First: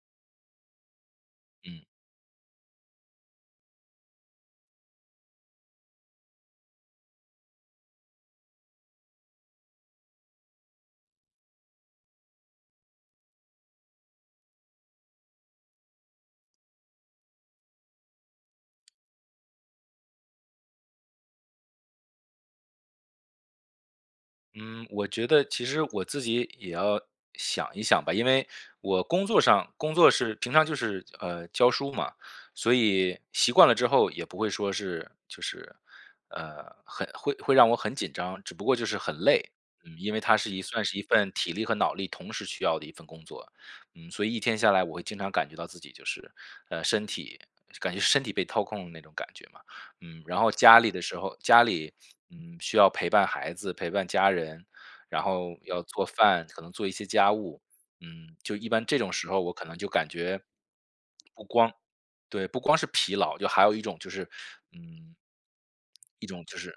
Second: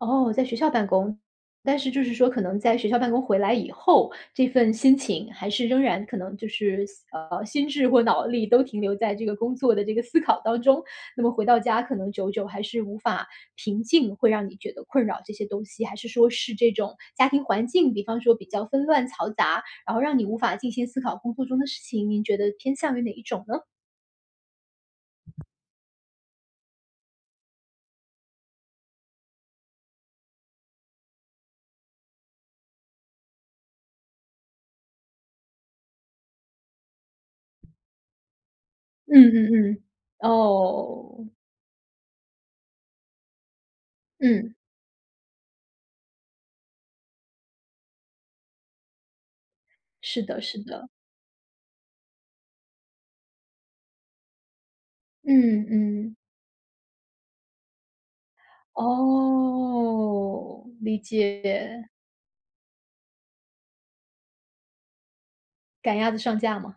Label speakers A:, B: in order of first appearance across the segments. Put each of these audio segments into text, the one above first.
A: 哦，在学校办公。但
B: 嗯。
A: 是就是说可能在学校办公回来以后，这份心情还是仍然可能就是，呃，心智或脑力都停留在这个工作的这个思考当中。那么回到家可能久久还是无法平静，会让你觉得困扰，这些东西。还是说是这种家庭环境，比方说比较纷乱嘈杂，然后让你无法静心思考工作中的事情，您觉得偏向于哪一种呢？
B: 嗯，我觉得其实我自己也要想一想吧。因为我工作上工作是平常就是，嗯，教书嘛。所以习惯了之后也不会说是就是，呃，很会会让我很紧张，只不过就是
A: 嗯
B: 很累。
A: 嗯嗯。
B: 嗯，因为它是一算是一份
A: 哦。
B: 体力和脑力同时需要的一份工作，嗯，所以一
A: 嗯。
B: 天下来我会经常感觉到自己就是，呃，身体感觉身体被掏空的那种感觉嘛。
A: 是
B: 嗯，然
A: 的
B: 后
A: 是
B: 家
A: 的。
B: 里的时候家里，嗯，需要陪伴孩子、陪伴家人，然后
A: 嗯
B: 要做
A: 嗯。
B: 饭，可能做一些家务。嗯，就一般这种时候我可能就感觉，不光
A: 哦，理解。
B: 对，不光是疲劳，就还有一种就是嗯
A: 赶鸭子
B: 一
A: 上
B: 种就
A: 架
B: 是
A: 吗？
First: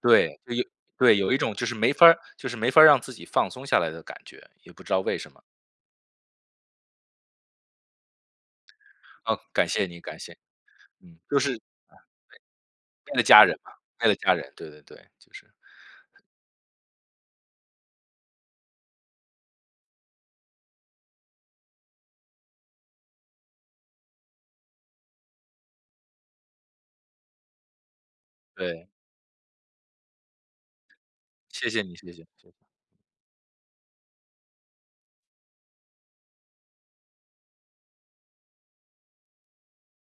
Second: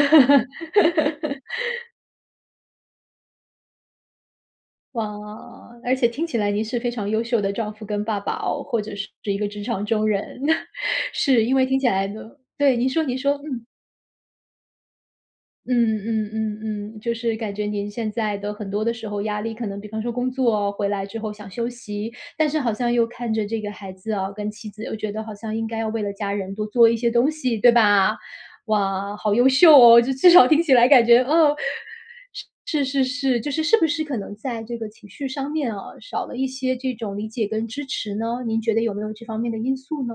B: 对就有对，有一种就是 没法儿就是没法儿让自己放松下来的感觉，也不知道为什么。
A: 哇！而且听起来您是非常优秀的丈夫跟爸爸哦，或者是一
B: 哦，
A: 个职
B: 感
A: 场
B: 谢你，
A: 中
B: 感谢。
A: 人。
B: 嗯，就
A: 是因
B: 是嗯，
A: 为听起来呢对，您说
B: 对。为
A: 您
B: 了
A: 说，
B: 家人
A: 嗯。
B: 嘛，为了家人。对对对，就是
A: 嗯嗯嗯嗯。就是感觉您现在的很多的时候压力，可能比方说工作回来之后想休息，但是好像又看着这个孩子啊，跟妻子又觉得好像应该要为了家人多做一些东西，对吧？
B: 对。
A: 哇！好优秀哦，这至少听起来感觉嗯。
B: 谢谢你，谢谢谢谢。
A: 是是是是。就是，是不是可能在这个情绪上面啊，少了一些这种理解跟支持呢？您觉得有没有这方面的因素呢？